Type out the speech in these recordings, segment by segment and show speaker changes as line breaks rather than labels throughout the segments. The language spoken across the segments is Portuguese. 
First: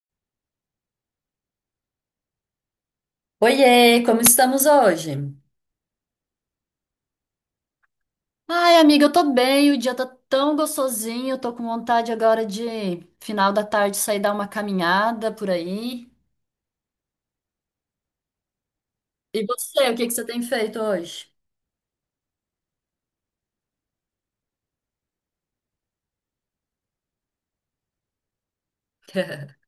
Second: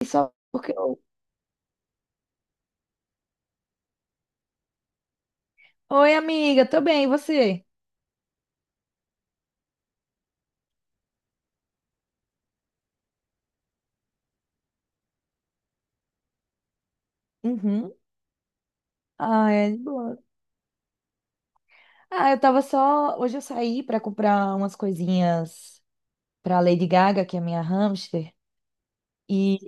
E só porque eu.
Oiê, como estamos hoje?
Oi, amiga, tô bem, e você?
Ai, amiga, eu tô bem, o dia tá tão gostosinho, eu tô com vontade agora de final da tarde sair dar uma caminhada por aí.
Uhum.
E
Ah, é de
você, o que que
boa.
você tem feito hoje?
Ah, eu tava só. Hoje eu saí pra comprar umas coisinhas pra Lady Gaga, que é minha hamster. E,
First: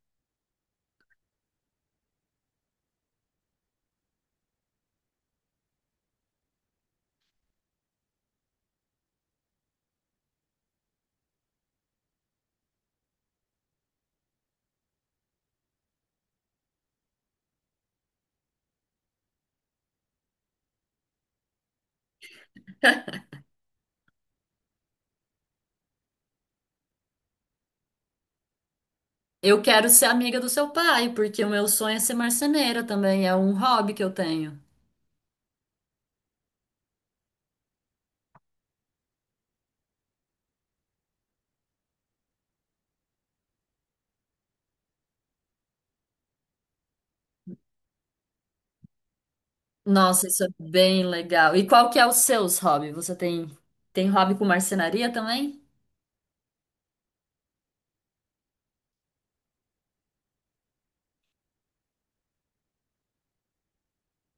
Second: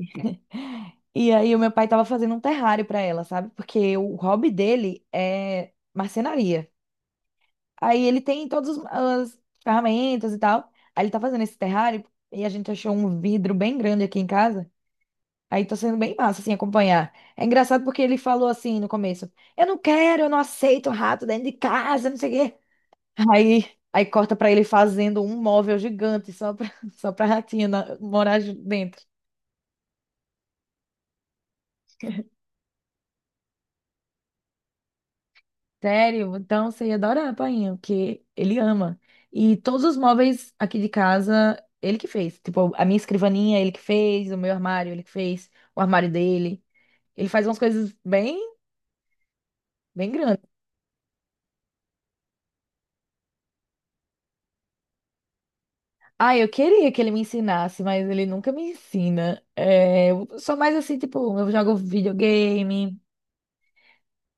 e aí o meu pai tava fazendo um terrário pra ela, sabe? Porque o hobby dele é marcenaria. Aí ele tem todas as ferramentas e tal. Aí ele tá fazendo esse terrário e a gente achou um vidro bem grande aqui em casa. Aí tá sendo bem massa, assim, acompanhar. É engraçado porque ele falou assim no começo: eu não quero, eu não aceito rato dentro de casa, não sei o quê. Aí, aí corta pra ele fazendo um móvel gigante só pra, só pra ratinha morar dentro.
Eu quero ser amiga do seu pai, porque o meu sonho é ser marceneira também, é um hobby que eu tenho.
Sério? Então você ia adorar, painho, porque ele ama. E todos os móveis aqui de casa, ele que fez. Tipo, a minha escrivaninha, ele que fez, o meu armário, ele que fez, o armário dele. Ele faz umas coisas bem, bem
Nossa, isso é
grandes.
bem legal. E qual que é o seu hobby? Você tem hobby com marcenaria também?
Ah, eu queria que ele me ensinasse, mas ele nunca me ensina. É, eu sou mais assim, tipo, eu jogo videogame,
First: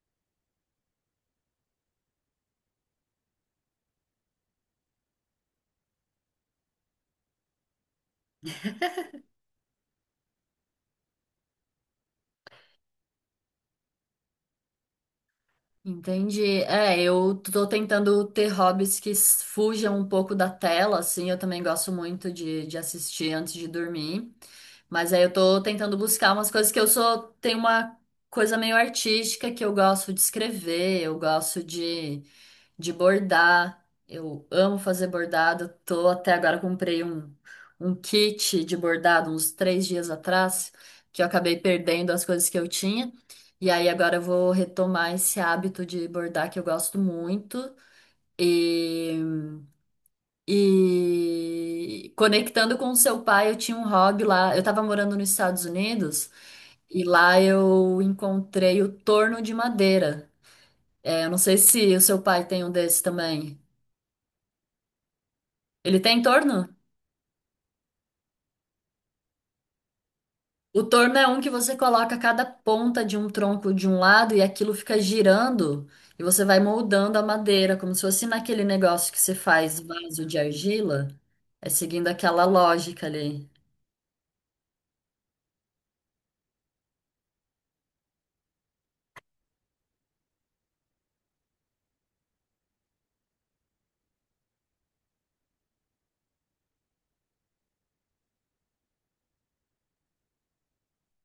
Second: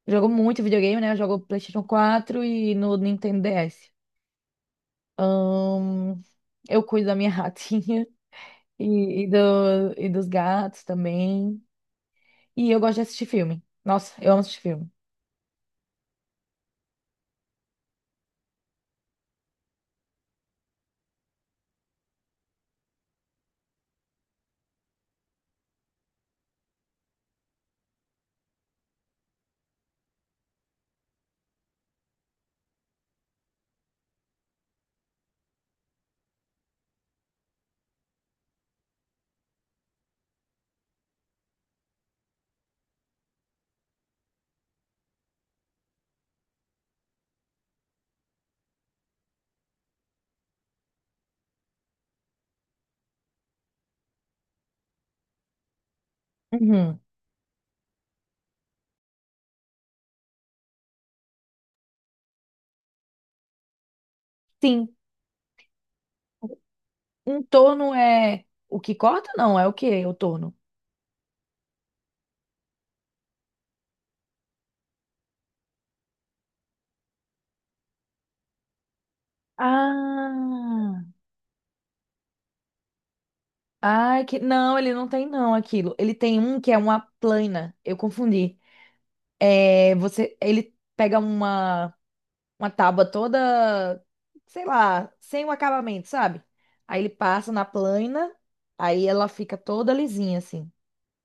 jogo muito videogame, né? Eu jogo PlayStation 4 e no Nintendo DS. Ahn, eu cuido da minha ratinha e dos gatos também. E eu gosto de assistir filme. Nossa, eu amo assistir filme.
Entendi. É, eu tô tentando ter hobbies que fujam um pouco da tela, assim. Eu também gosto muito de assistir antes de dormir. Mas aí eu tô tentando buscar umas coisas que eu sou. Tem uma coisa meio artística que eu gosto de escrever, eu gosto de bordar. Eu amo fazer bordado. Tô até agora comprei um kit de bordado uns 3 dias atrás, que eu acabei perdendo as coisas que eu tinha. E aí agora eu vou retomar esse hábito de bordar que eu gosto muito. E, e conectando com o seu pai, eu tinha um hobby lá. Eu tava morando nos Estados Unidos
Uhum.
e lá eu encontrei o torno de madeira. É, eu não sei se o seu pai tem um desse também.
Sim,
Ele tem torno?
um torno é o que corta? Não, é o que o torno?
O torno é um que você coloca cada ponta de um tronco de um lado e aquilo fica girando e você vai moldando a madeira, como se fosse naquele negócio que você faz vaso de
Ah.
argila. É seguindo aquela lógica ali.
Ai, que... Não, ele não tem não aquilo. Ele tem um que é uma plana. Eu confundi. É, você, ele pega uma tábua toda, sei lá, sem o acabamento, sabe? Aí ele passa na plana, aí ela fica toda lisinha, assim.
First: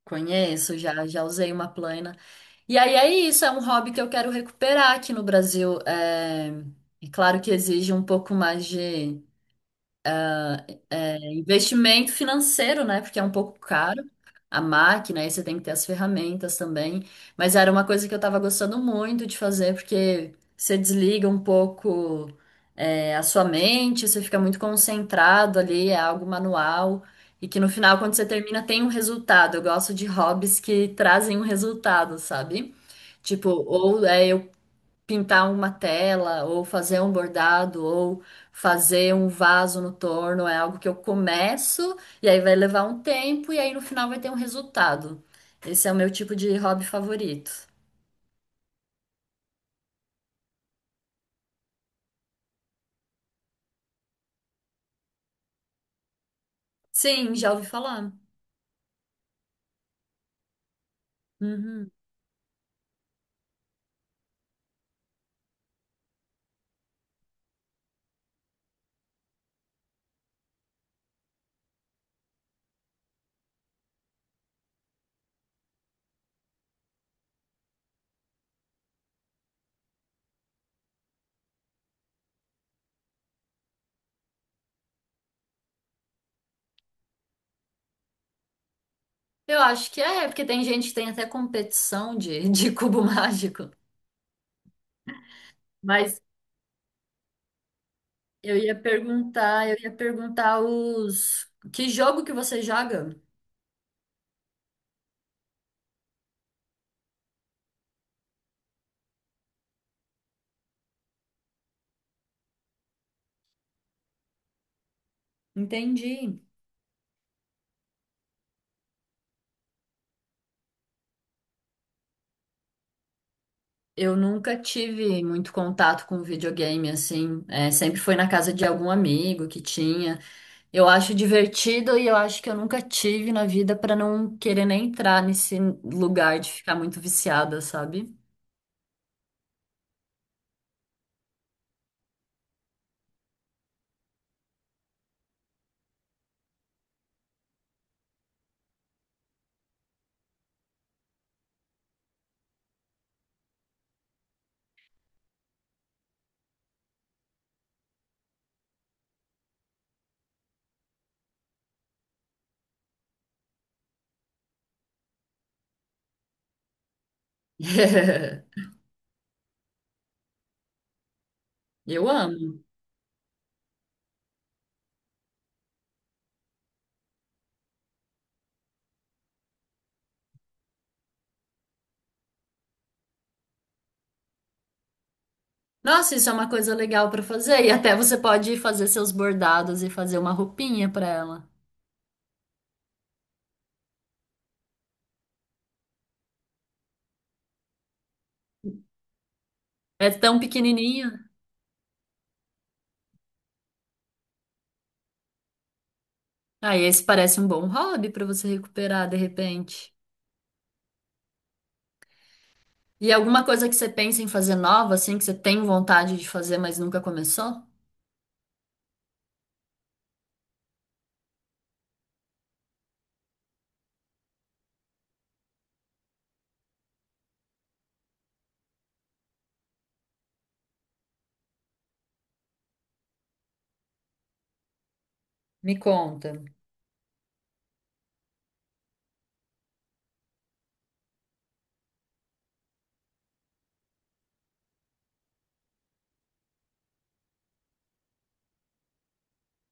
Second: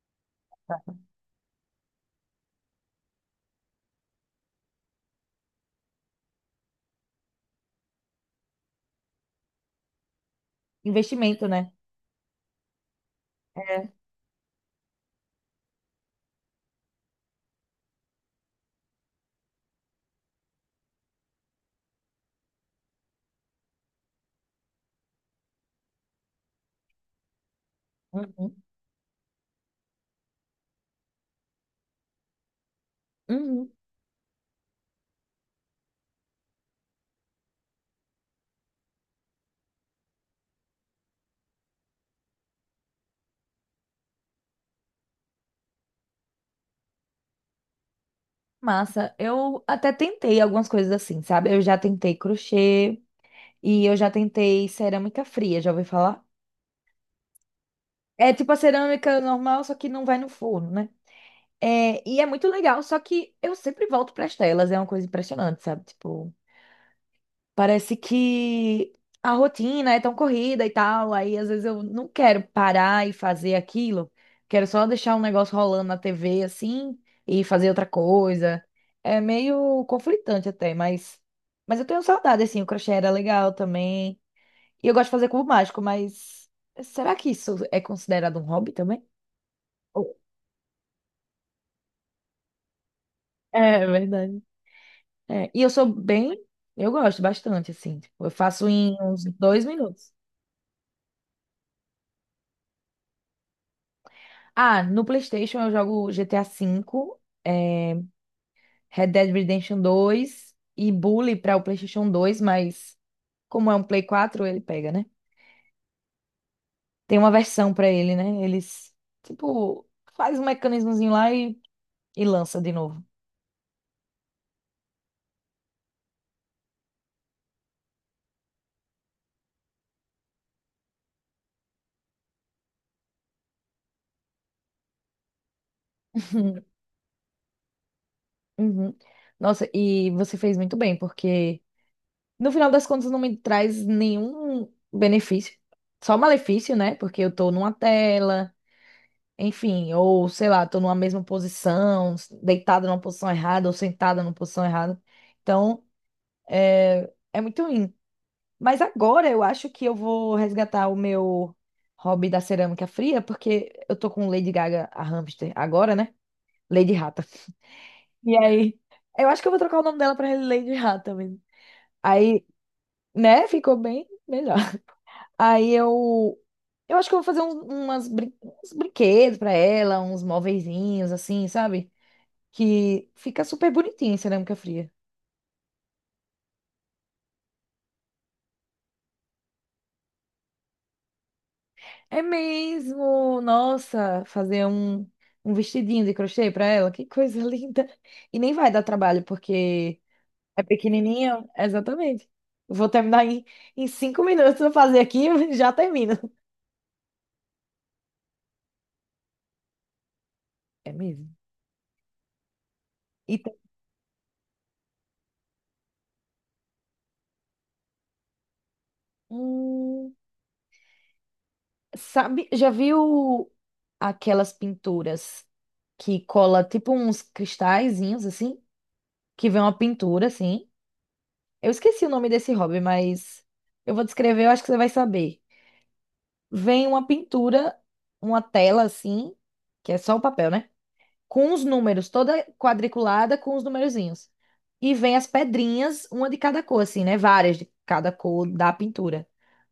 Conheço, já usei uma plana. E aí é isso, é um hobby que eu quero recuperar aqui no Brasil. É, é claro que exige um pouco mais de... É
Investimento, né?
investimento financeiro, né? Porque é um pouco
É.
caro a máquina, aí você tem que ter as ferramentas também. Mas era uma coisa que eu tava gostando muito de fazer, porque você desliga um pouco, é, a sua mente, você fica muito concentrado ali, é algo manual. E que no final, quando você termina,
Uhum.
tem um resultado. Eu gosto de hobbies que trazem um resultado, sabe? Tipo,
Uhum.
ou é eu pintar uma tela, ou fazer um bordado, ou fazer um vaso no torno, é algo que eu começo e aí vai levar um tempo e aí no final vai ter um resultado. Esse é o meu tipo de hobby favorito.
Massa. Eu até tentei algumas coisas assim, sabe? Eu já tentei crochê e eu já tentei cerâmica fria, já ouvi falar?
Sim, já ouvi falar.
É tipo a cerâmica normal, só que não vai no forno, né?
Uhum.
É, e é muito legal, só que eu sempre volto para as telas, é uma coisa impressionante, sabe? Tipo, parece que a rotina é tão corrida e tal, aí às vezes eu não quero parar e fazer aquilo, quero só deixar um negócio rolando na TV assim e fazer outra coisa. É meio conflitante até, mas eu tenho saudade assim, o crochê era legal também. E eu gosto de fazer cubo mágico, mas será que isso é considerado um hobby também?
Eu acho que
Ou-
é, porque tem gente que tem até competição de cubo mágico.
É verdade. É, e eu sou
Mas
bem, eu gosto bastante, assim. Tipo, eu faço em uns dois
eu ia
minutos.
perguntar os que jogo que você joga?
Ah, no PlayStation eu jogo GTA 5, é, Red Dead Redemption 2 e Bully para o PlayStation 2, mas como é um Play 4, ele pega, né?
Entendi.
Tem uma versão para ele, né? Eles, tipo, faz um mecanismozinho lá e lança de novo.
Eu nunca tive muito contato com videogame, assim. É, sempre foi na casa de algum amigo que tinha. Eu acho divertido e eu acho que eu nunca tive na vida pra não querer nem entrar nesse lugar de ficar muito viciada, sabe?
Uhum. Nossa, e você fez muito bem, porque, no final das contas, não me traz nenhum benefício. Só malefício, né? Porque eu tô numa tela, enfim, ou sei lá, tô numa mesma posição, deitada numa posição errada ou sentada numa posição errada. Então, é muito ruim. Mas agora eu acho que eu vou resgatar o meu hobby da cerâmica fria, porque eu tô com Lady Gaga, a hamster, agora, né? Lady Rata. E aí, eu acho que eu vou trocar o nome dela pra Lady Rata mesmo.
Eu
Aí,
amo.
né? Ficou bem melhor. Aí eu. Eu acho que eu vou fazer uns brinquedos pra ela, uns móveizinhos, assim, sabe? Que fica super bonitinho em cerâmica fria.
Nossa, isso é uma coisa legal pra fazer. E até você pode fazer seus bordados e fazer uma roupinha pra ela.
É mesmo! Nossa, fazer um vestidinho de crochê pra ela, que coisa linda! E nem vai dar trabalho, porque
É tão
é
pequenininho.
pequenininho. Exatamente. Vou terminar em 5 minutos. Vou fazer aqui e já termino.
Aí esse parece um bom hobby pra você recuperar de repente.
É mesmo.
E
E
alguma
tem.
coisa que você pensa em fazer nova, assim, que você tem vontade de fazer, mas nunca começou?
um Sabe, já viu aquelas pinturas que cola tipo uns cristalzinhos assim, que vem uma pintura assim? Eu esqueci o nome desse hobby, mas eu vou descrever, eu acho que você vai saber.
Me conta.
Vem uma pintura, uma tela assim, que é só o papel, né? Com os números, toda quadriculada com os numerozinhos. E vem as pedrinhas, uma de cada cor assim, né? Várias de cada cor da pintura.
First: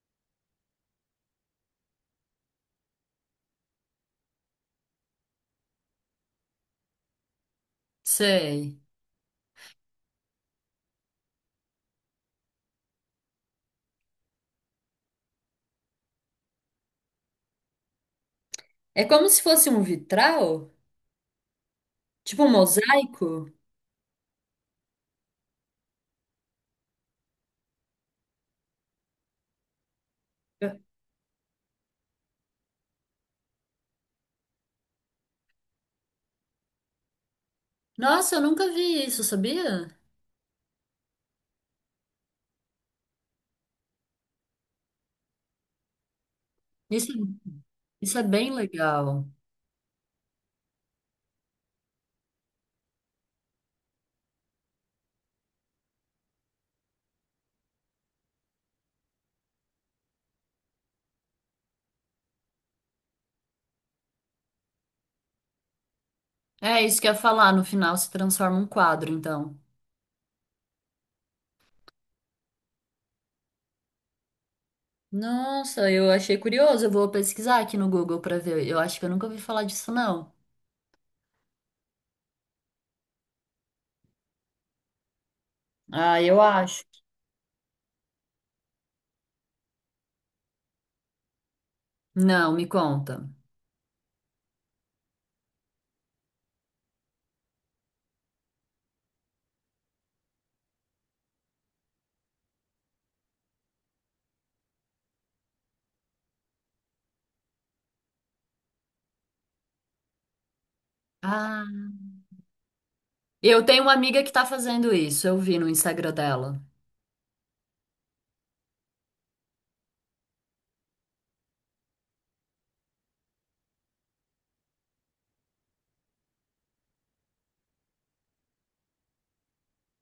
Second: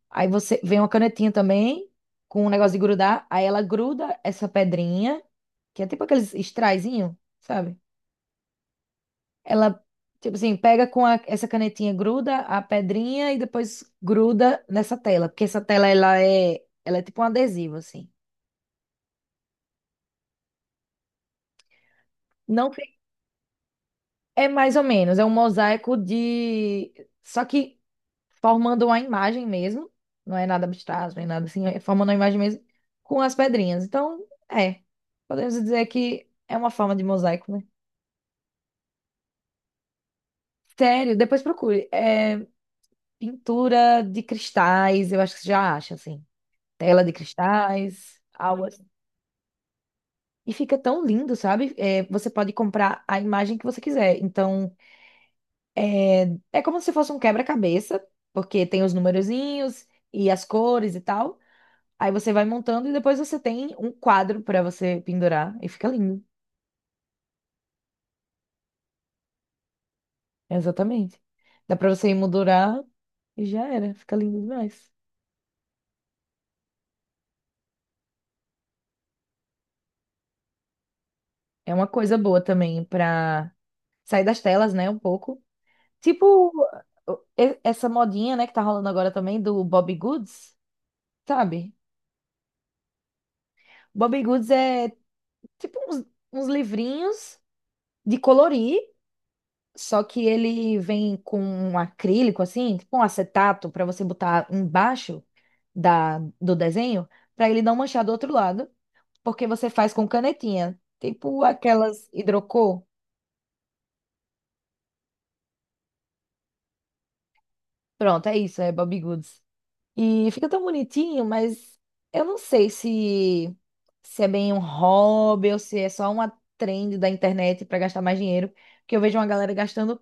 Aí você vem uma canetinha também, com um negócio de grudar. Aí ela gruda essa pedrinha, que é tipo aqueles extraizinho, sabe?
Sei.
Ela, tipo assim, pega com essa canetinha, gruda a pedrinha e depois gruda nessa tela. Porque essa tela, ela é tipo um adesivo, assim.
É como se fosse um vitral? Tipo um
Não fica-
mosaico?
É mais ou menos, é um mosaico de. Só que formando uma imagem mesmo, não é nada abstrato, nem nada assim, é formando uma imagem mesmo com as pedrinhas. Então, é, podemos dizer que é uma forma de mosaico, né?
Nossa, eu nunca vi isso, sabia?
Sério, depois procure. É, pintura de cristais, eu acho que você já acha, assim. Tela de
Isso, isso
cristais,
é bem
algo assim.
legal.
E fica tão lindo, sabe? É, você pode comprar a imagem que você quiser. Então, é como se fosse um quebra-cabeça, porque tem os numerozinhos e as cores e tal. Aí você vai montando e depois você tem um quadro pra você pendurar e fica lindo.
É isso que eu ia falar, no final se transforma um quadro, então.
Exatamente. Dá pra você emoldurar e já era, fica lindo demais.
Nossa, eu achei curioso. Eu vou pesquisar aqui no Google pra ver. Eu acho que eu nunca ouvi falar disso, não.
É uma coisa boa também pra sair das telas, né, um pouco.
Ah, eu
Tipo
acho.
essa modinha, né, que tá rolando agora também do Bobbie Goods, sabe?
Não, me conta.
Bobbie Goods é tipo uns livrinhos de colorir, só que ele vem com um acrílico assim, tipo um acetato pra você botar embaixo. Da, do desenho, para ele não manchar do outro lado, porque você faz com canetinha, tipo
Ah.
aquelas hidrocor.
Eu tenho uma amiga que tá fazendo isso, eu vi no Instagram dela.
Pronto, é isso, é Bobbie Goods. E fica tão bonitinho, mas eu não sei se é bem um hobby ou se é só uma trend da internet para gastar mais dinheiro, porque eu vejo uma galera gastando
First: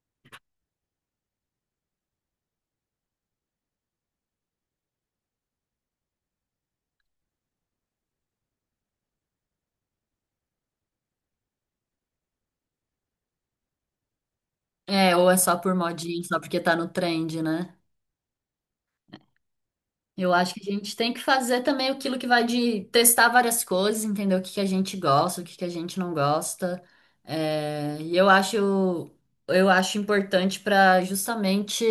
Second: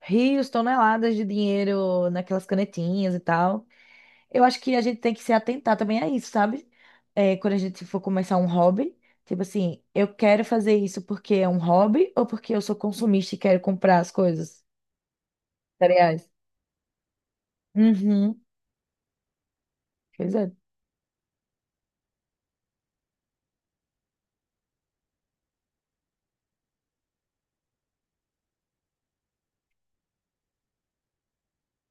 rios, toneladas de dinheiro naquelas canetinhas e tal. Eu acho que a gente tem que se atentar também a isso, sabe? É, quando a gente for começar um hobby, tipo assim, eu quero fazer isso porque é um hobby ou porque eu sou consumista e quero comprar as coisas?
É, ou é só por modinha,
Cereais.
só porque tá no trend, né?
Uhum.
Eu
Pois é.
acho que a gente tem que fazer também aquilo que vai de testar várias coisas, entender o que que a gente gosta, o que que a gente não gosta. É, e eu acho importante para justamente,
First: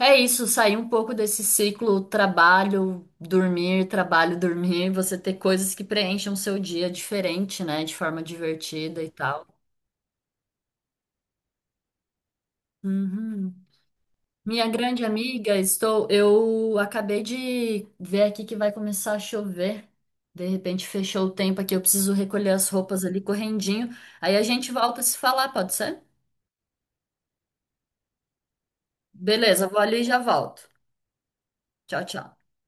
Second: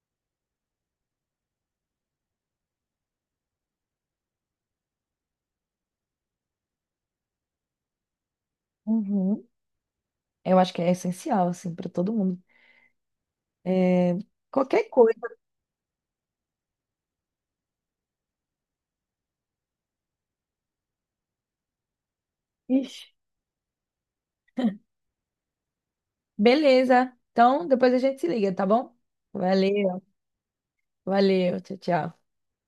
é isso, sair um pouco desse ciclo trabalho, dormir, você ter coisas que preencham o seu dia diferente, né, de forma divertida e tal.
Uhum. Eu acho que é essencial, assim, para todo mundo.
Uhum.
É,
Minha
qualquer
grande
coisa.
amiga, estou. Eu acabei de ver aqui que vai começar a chover. De repente fechou o tempo aqui, eu preciso recolher as
Ixi.
roupas ali correndinho. Aí a gente volta a se falar, pode ser?
Beleza. Então, depois a gente se liga, tá bom?
Beleza, vou ali
Valeu.
e já volto.
Valeu. Tchau,
Tchau,
tchau.
tchau.